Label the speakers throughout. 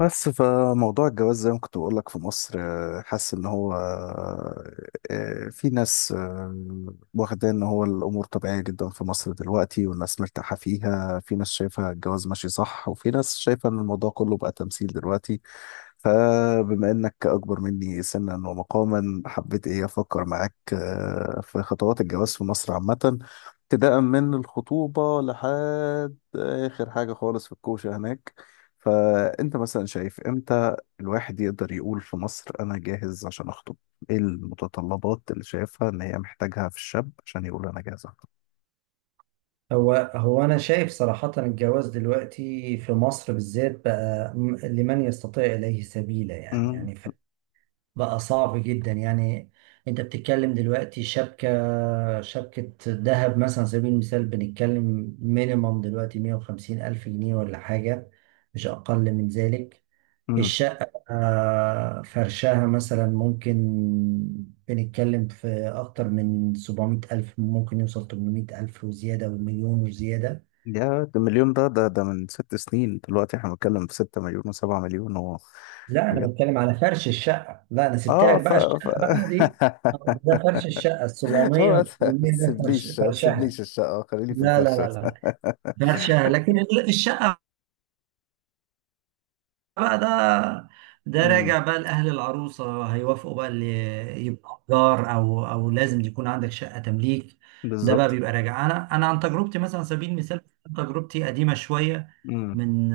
Speaker 1: بس فموضوع الجواز زي ما كنت بقول لك في مصر، حاسس ان هو، في ناس، واخده ان هو الامور طبيعيه جدا في مصر دلوقتي والناس مرتاحه فيها. في ناس شايفه الجواز ماشي صح، وفي ناس شايفه ان الموضوع كله بقى تمثيل دلوقتي. فبما انك اكبر مني سنا ومقاما، حبيت ايه افكر معاك في خطوات الجواز في مصر عامه، ابتداء من الخطوبه لحد اخر حاجه خالص في الكوشه هناك. فأنت مثلا شايف إمتى الواحد يقدر يقول في مصر: أنا جاهز عشان أخطب؟ إيه المتطلبات اللي شايفها إن هي محتاجها في الشاب عشان يقول أنا جاهز أخطب؟
Speaker 2: هو أنا شايف صراحة، الجواز دلوقتي في مصر بالذات بقى لمن يستطيع إليه سبيلا، يعني
Speaker 1: امم.
Speaker 2: يعني ف- بقى صعب جدا يعني. أنت بتتكلم دلوقتي، شبكة ذهب مثلا، على سبيل المثال بنتكلم مينيمم دلوقتي 150 ألف جنيه ولا حاجة، مش أقل من ذلك.
Speaker 1: امم.
Speaker 2: الشقة، فرشها مثلا ممكن، بنتكلم في أكتر من 700 ألف، ممكن يوصل 800 ألف وزيادة ومليون وزيادة.
Speaker 1: يا ده مليون، ده من 6 سنين دلوقتي، إحنا بنتكلم في 6 مليون وسبعة مليون و
Speaker 2: لا انا
Speaker 1: حاجات.
Speaker 2: بتكلم على فرش الشقه، لا انا سبت
Speaker 1: آه
Speaker 2: لك
Speaker 1: ف,
Speaker 2: بقى
Speaker 1: ف...
Speaker 2: الشقه بقى دي، ده فرش الشقه ال 700
Speaker 1: هو
Speaker 2: وال
Speaker 1: ما
Speaker 2: 800، ده فرش
Speaker 1: تسيبليش ما
Speaker 2: فرشها.
Speaker 1: تسيبليش الشقة، خليني في
Speaker 2: لا لا
Speaker 1: الفرشة.
Speaker 2: لا، لا فرشها لكن الشقه بقى ده. ده
Speaker 1: امم.
Speaker 2: راجع بقى لاهل العروسه، هيوافقوا بقى اللي يبقى جار، او لازم يكون عندك شقه تمليك. ده بقى
Speaker 1: بالظبط.
Speaker 2: بيبقى راجع، انا عن تجربتي، مثلا على سبيل المثال، تجربتي قديمه شويه،
Speaker 1: امم.
Speaker 2: من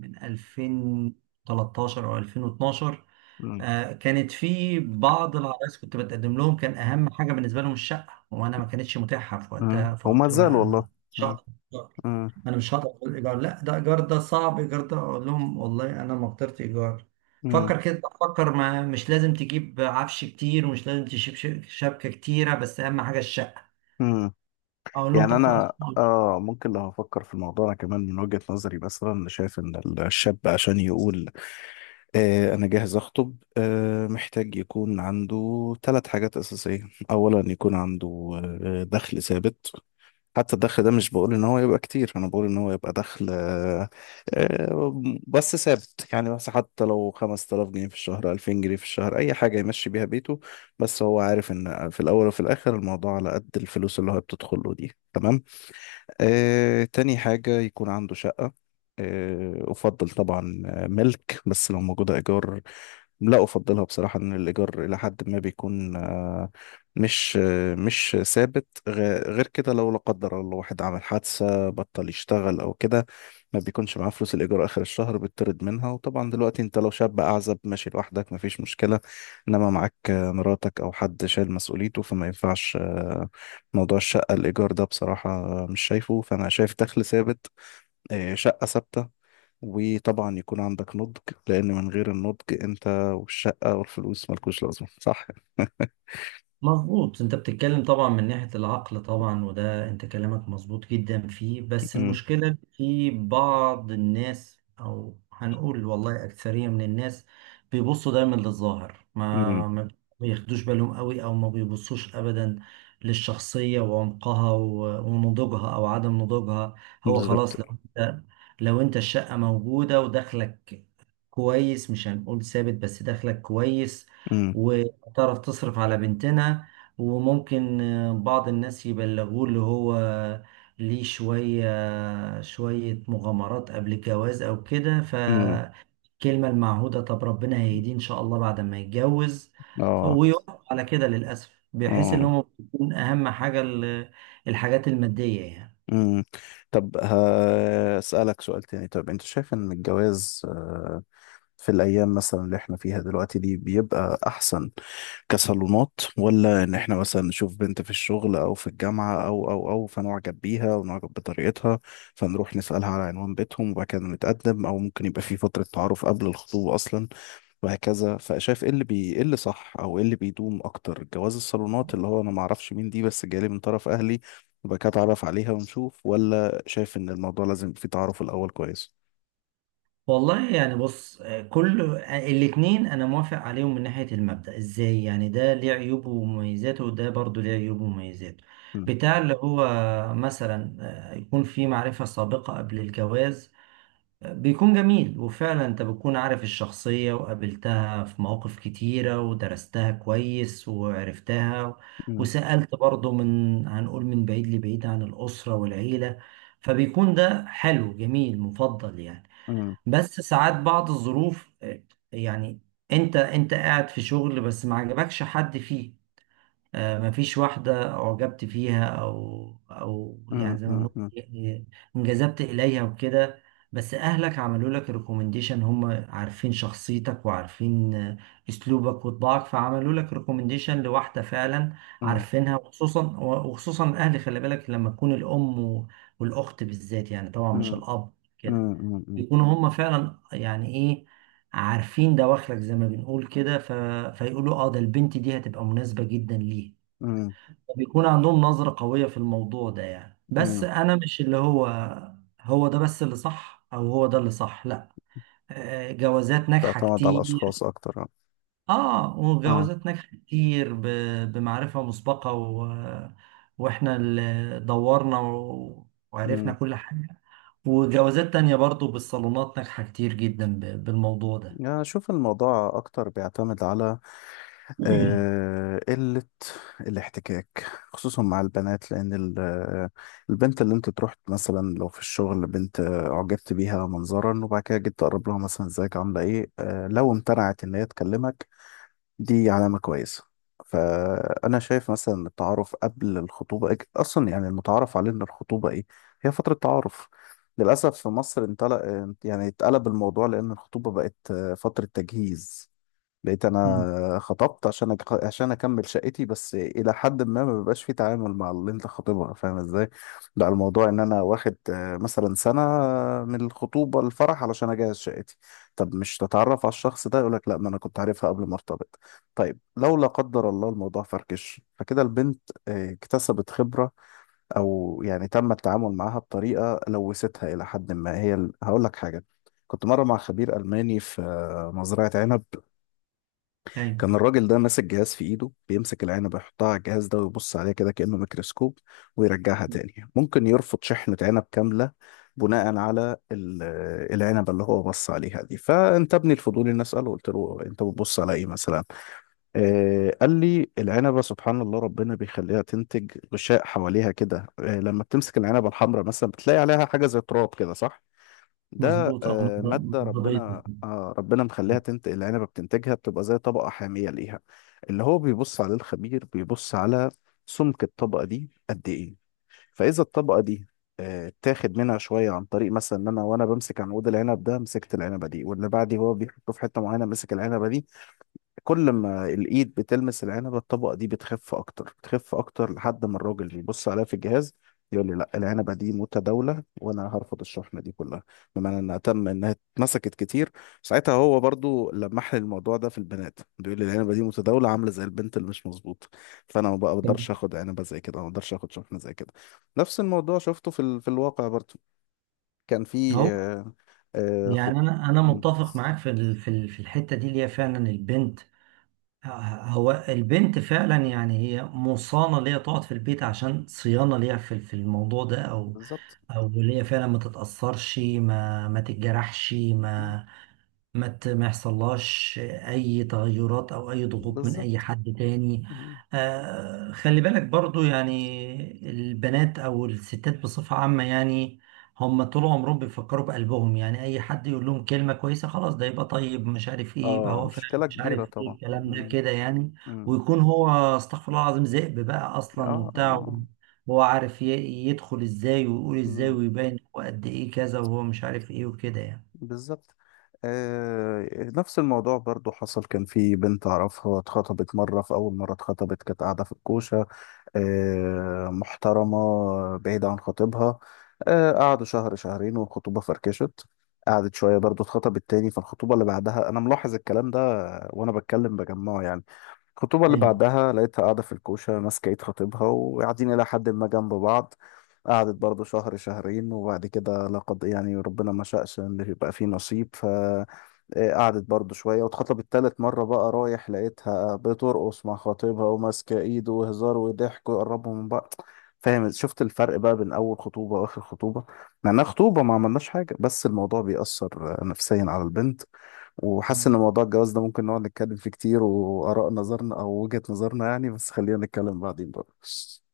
Speaker 2: من 2013 او 2012.
Speaker 1: امم.
Speaker 2: كانت في بعض العرايس كنت بتقدم لهم، كان اهم حاجه بالنسبه لهم الشقه، وانا ما كانتش متاحه في وقتها،
Speaker 1: هما
Speaker 2: فقلت لهم
Speaker 1: زال
Speaker 2: لا
Speaker 1: والله.
Speaker 2: انا مش
Speaker 1: امم.
Speaker 2: هقدر، اقول ايجار، لا ده ايجار، ده صعب ايجار، ده اقول لهم والله انا ما قدرت ايجار.
Speaker 1: امم.
Speaker 2: فكر كده، فكر، ما مش لازم تجيب عفش كتير، ومش لازم تجيب شبكه كتيره، بس اهم حاجه الشقه،
Speaker 1: امم.
Speaker 2: اقول لهم
Speaker 1: يعني
Speaker 2: طب خلاص.
Speaker 1: انا ممكن لو هفكر في الموضوع، انا كمان من وجهة نظري مثلا شايف ان الشاب عشان يقول انا جاهز اخطب، محتاج يكون عنده ثلاث حاجات اساسية. اولا يكون عنده دخل ثابت. حتى الدخل ده، مش بقول ان هو يبقى كتير، انا بقول ان هو يبقى دخل آه بس ثابت. يعني بس حتى لو 5000 جنيه في الشهر، 2000 جنيه في الشهر، اي حاجة يمشي بيها بيته، بس هو عارف ان في الاول وفي الاخر الموضوع على قد الفلوس اللي هو بتدخله دي. تمام. تاني حاجة يكون عنده شقة. أفضل طبعا ملك، بس لو موجودة إيجار، لا، أفضلها بصراحة. إن الإيجار إلى حد ما بيكون مش ثابت، غير كده لو لا قدر الله واحد عمل حادثة بطل يشتغل أو كده، ما بيكونش معاه فلوس الإيجار آخر الشهر بيطرد منها. وطبعا دلوقتي أنت لو شاب أعزب ماشي لوحدك مفيش مشكلة، إنما معاك مراتك أو حد شايل مسؤوليته، فما ينفعش موضوع الشقة الإيجار ده بصراحة، مش شايفه. فأنا شايف دخل ثابت، شقة ثابتة، وطبعا يكون عندك نضج. لأن من غير النضج، أنت والشقة والفلوس ملكوش لازمة، صح؟
Speaker 2: مظبوط، انت بتتكلم طبعا من ناحية العقل طبعا، وده انت كلامك مظبوط جدا فيه، بس
Speaker 1: أمم.
Speaker 2: المشكلة إن في بعض الناس، او هنقول والله اكثرية من الناس، بيبصوا دايما للظاهر،
Speaker 1: أمم.
Speaker 2: ما بياخدوش بالهم قوي، او ما بيبصوش ابدا للشخصية وعمقها ونضوجها او عدم نضوجها. هو
Speaker 1: بالظبط.
Speaker 2: خلاص، انت لو انت الشقة موجودة ودخلك كويس، مش هنقول ثابت بس دخلك كويس،
Speaker 1: أمم.
Speaker 2: تعرف تصرف على بنتنا. وممكن بعض الناس يبلغوه اللي هو ليه شوية شوية مغامرات قبل الجواز أو كده،
Speaker 1: أمم.
Speaker 2: فالكلمة المعهودة طب ربنا هيهديه إن شاء الله بعد ما يتجوز،
Speaker 1: آه.
Speaker 2: ويوافق على كده للأسف، بحيث
Speaker 1: آه.
Speaker 2: إن هم بيكون أهم حاجة الحاجات المادية يعني.
Speaker 1: أمم. طب هسألك سؤال تاني. طب أنت شايف إن الجواز في الأيام مثلا اللي إحنا فيها دلوقتي دي بيبقى أحسن كصالونات، ولا ان احنا مثلا نشوف بنت في الشغل او في الجامعة او فنعجب بيها ونعجب بطريقتها، فنروح نسألها على عنوان بيتهم وبعد كده نتقدم، او ممكن يبقى في فترة تعارف قبل الخطوبة اصلا وهكذا. فشايف ايه اللي بي ايه اللي صح او ايه اللي بيدوم اكتر؟ جواز الصالونات اللي هو انا ما اعرفش مين دي بس جالي من طرف اهلي وبعد كده اتعرف عليها ونشوف، ولا شايف ان الموضوع لازم يبقى فيه تعارف الاول كويس؟
Speaker 2: والله يعني بص، كل الاتنين انا موافق عليهم من ناحية المبدأ، ازاي يعني؟ ده ليه عيوبه ومميزاته، وده برضو ليه عيوبه ومميزاته.
Speaker 1: مم.
Speaker 2: بتاع اللي هو، مثلا يكون في معرفة سابقة قبل الجواز، بيكون جميل، وفعلا انت بتكون عارف الشخصية وقابلتها في مواقف كتيرة ودرستها كويس وعرفتها،
Speaker 1: مم.
Speaker 2: وسألت برضو، من هنقول، من بعيد لبعيد، عن الأسرة والعيلة، فبيكون ده حلو جميل مفضل يعني.
Speaker 1: مم.
Speaker 2: بس ساعات بعض الظروف، يعني انت قاعد في شغل بس ما عجبكش حد فيه، ما فيش واحدة اعجبت فيها، او
Speaker 1: مم.
Speaker 2: يعني زي ما
Speaker 1: مم.
Speaker 2: بنقول،
Speaker 1: مم.
Speaker 2: يعني انجذبت اليها وكده، بس اهلك عملوا لك ريكومنديشن، هم عارفين شخصيتك وعارفين اسلوبك وطباعك، فعملوا لك ريكومنديشن لواحدة فعلا عارفينها. وخصوصا وخصوصا الاهل، خلي بالك لما تكون الام والاخت بالذات يعني، طبعا مش
Speaker 1: مم.
Speaker 2: الاب كده،
Speaker 1: مم.
Speaker 2: يكونوا هم فعلا يعني ايه، عارفين دواخلك زي ما بنقول كده، فيقولوا اه ده البنت دي هتبقى مناسبة جدا ليه،
Speaker 1: مم.
Speaker 2: بيكون عندهم نظرة قوية في الموضوع ده يعني. بس
Speaker 1: مم.
Speaker 2: انا مش اللي هو، هو ده بس اللي صح، او هو ده اللي صح، لا. جوازات ناجحة
Speaker 1: تعتمد على الأشخاص
Speaker 2: كتير،
Speaker 1: أكتر، اه.
Speaker 2: اه،
Speaker 1: آه.
Speaker 2: وجوازات ناجحة كتير بمعرفة مسبقة واحنا اللي دورنا وعرفنا
Speaker 1: أمم.
Speaker 2: كل حاجة. وجوازات تانية برضو بالصالونات ناجحة كتير جدا بالموضوع ده.
Speaker 1: يعني أشوف الموضوع أكتر بيعتمد على قلة الاحتكاك، خصوصا مع البنات. لأن البنت اللي أنت تروح مثلا لو في الشغل بنت أعجبت بيها منظرا، وبعد كده جيت تقرب لها مثلا، إزيك عاملة إيه لو امتنعت إن هي تكلمك، دي علامة كويسة. فأنا شايف مثلا إن التعارف قبل الخطوبة أصلا، يعني المتعارف عليه إن الخطوبة إيه؟ هي فترة تعارف. للأسف في مصر انطلق، يعني اتقلب الموضوع، لأن الخطوبة بقت فترة تجهيز. بقيت
Speaker 2: مم.
Speaker 1: انا خطبت عشان اكمل شقتي بس، الى حد ما ما بيبقاش في تعامل مع اللي انت خاطبها، فاهم ازاي؟ لا، الموضوع ان انا واخد مثلا سنه من الخطوبه الفرح علشان اجهز شقتي. طب مش تتعرف على الشخص ده؟ يقول لك لا، ما انا كنت عارفها قبل ما ارتبط. طيب لو لا قدر الله الموضوع فركش، فكده البنت اكتسبت خبره، او يعني تم التعامل معاها بطريقه لوثتها الى حد ما. هي هقول لك حاجه. كنت مره مع خبير الماني في مزرعه عنب.
Speaker 2: ايوه،
Speaker 1: كان الراجل ده ماسك جهاز في ايده، بيمسك العنبة يحطها على الجهاز ده ويبص عليها كده، كأنه ميكروسكوب، ويرجعها تاني. ممكن يرفض شحنة عنب كاملة بناء على العنبة اللي هو بص عليها دي. فانتابني الفضول اني اسأله، قلت له: انت بتبص على ايه مثلا؟ قال لي: العنبة سبحان الله ربنا بيخليها تنتج غشاء حواليها كده، لما بتمسك العنبة الحمراء مثلا بتلاقي عليها حاجة زي تراب كده، صح؟ ده
Speaker 2: مظبوط، اه
Speaker 1: مادة
Speaker 2: مظبوط.
Speaker 1: ربنا مخليها تنتج. العنبة بتنتجها، بتبقى زي طبقة حامية ليها. اللي هو بيبص عليه الخبير، بيبص على سمك الطبقة دي قد ايه. فإذا الطبقة دي تاخد منها شوية، عن طريق مثلا إن أنا وأنا بمسك عنقود العنب ده مسكت العنبة دي، واللي بعدي هو بيحطه في حتة معينة مسك العنبة دي، كل ما الايد بتلمس العنبه الطبقه دي بتخف اكتر، بتخف اكتر، لحد ما الراجل يبص عليها في الجهاز يقول لي: لا، العنبه دي متداوله وانا هرفض الشحنه دي كلها. بمعنى انها اتمسكت كتير. ساعتها هو برضو لمح لي الموضوع ده في البنات، بيقول لي العنبه دي متداوله، عامله زي البنت اللي مش مظبوطه، فانا ما بقدرش
Speaker 2: تمام.
Speaker 1: اخد عنبه زي كده، ما بقدرش اخد شحنه زي كده. نفس الموضوع شفته في الواقع برضو. كان في
Speaker 2: هو يعني
Speaker 1: خط.
Speaker 2: انا
Speaker 1: مم.
Speaker 2: متفق معاك في الحتة دي، اللي هي فعلا البنت. آه، هو البنت فعلا يعني، هي مصانة ليها تقعد في البيت عشان صيانة ليها في الموضوع ده، او
Speaker 1: بالظبط.
Speaker 2: او اللي هي فعلا ما تتاثرش، ما تتجرحش،
Speaker 1: مم.
Speaker 2: ما يحصلهاش اي تغيرات او اي ضغوط من اي
Speaker 1: بالظبط.
Speaker 2: حد تاني. آه خلي بالك برضو، يعني البنات او الستات بصفة عامة يعني، هم طول عمرهم بيفكروا بقلبهم يعني، اي حد يقول لهم كلمة كويسة خلاص، ده يبقى طيب مش عارف ايه، يبقى
Speaker 1: اه،
Speaker 2: هو فعلا
Speaker 1: مشكلة
Speaker 2: مش
Speaker 1: كبيرة
Speaker 2: عارف ايه،
Speaker 1: طبعا.
Speaker 2: الكلام ده
Speaker 1: مم.
Speaker 2: كده يعني.
Speaker 1: مم.
Speaker 2: ويكون هو، استغفر الله العظيم، ذئب بقى اصلا
Speaker 1: اه
Speaker 2: وبتاع،
Speaker 1: اه.
Speaker 2: هو عارف يدخل ازاي ويقول ازاي
Speaker 1: مم.
Speaker 2: ويبين هو قد ايه كذا وهو مش عارف ايه وكده يعني.
Speaker 1: بالظبط. آه. نفس الموضوع برضو حصل. كان في بنت اعرفها اتخطبت مرة. في اول مرة اتخطبت كانت قاعدة في الكوشة، محترمة، بعيدة عن خطيبها. قعدوا شهر شهرين والخطوبة فركشت. قعدت شوية برضو، اتخطبت تاني. فالخطوبة اللي بعدها انا ملاحظ الكلام ده وانا بتكلم بجمعه يعني. الخطوبة اللي
Speaker 2: إيه.
Speaker 1: بعدها لقيتها قاعدة في الكوشة ماسكة ايد خطيبها، وقاعدين إلى حد ما جنب بعض. قعدت برضو شهر شهرين وبعد كده، لقد يعني ربنا ما شاءش إن يبقى فيه نصيب. ف آه، قعدت برضو شوية واتخطبت تالت مرة. بقى رايح لقيتها بترقص مع خطيبها وماسكة ايده وهزار وضحك ويقربوا من بعض. فاهم؟ شفت الفرق بقى بين أول خطوبة وآخر خطوبة؟ مع إنها خطوبة ما عملناش حاجة، بس الموضوع بيأثر نفسيا على البنت. وحاسس ان موضوع الجواز ده ممكن نقعد نتكلم فيه كتير، واراء نظرنا او وجهة نظرنا يعني، بس خلينا نتكلم بعدين بقى.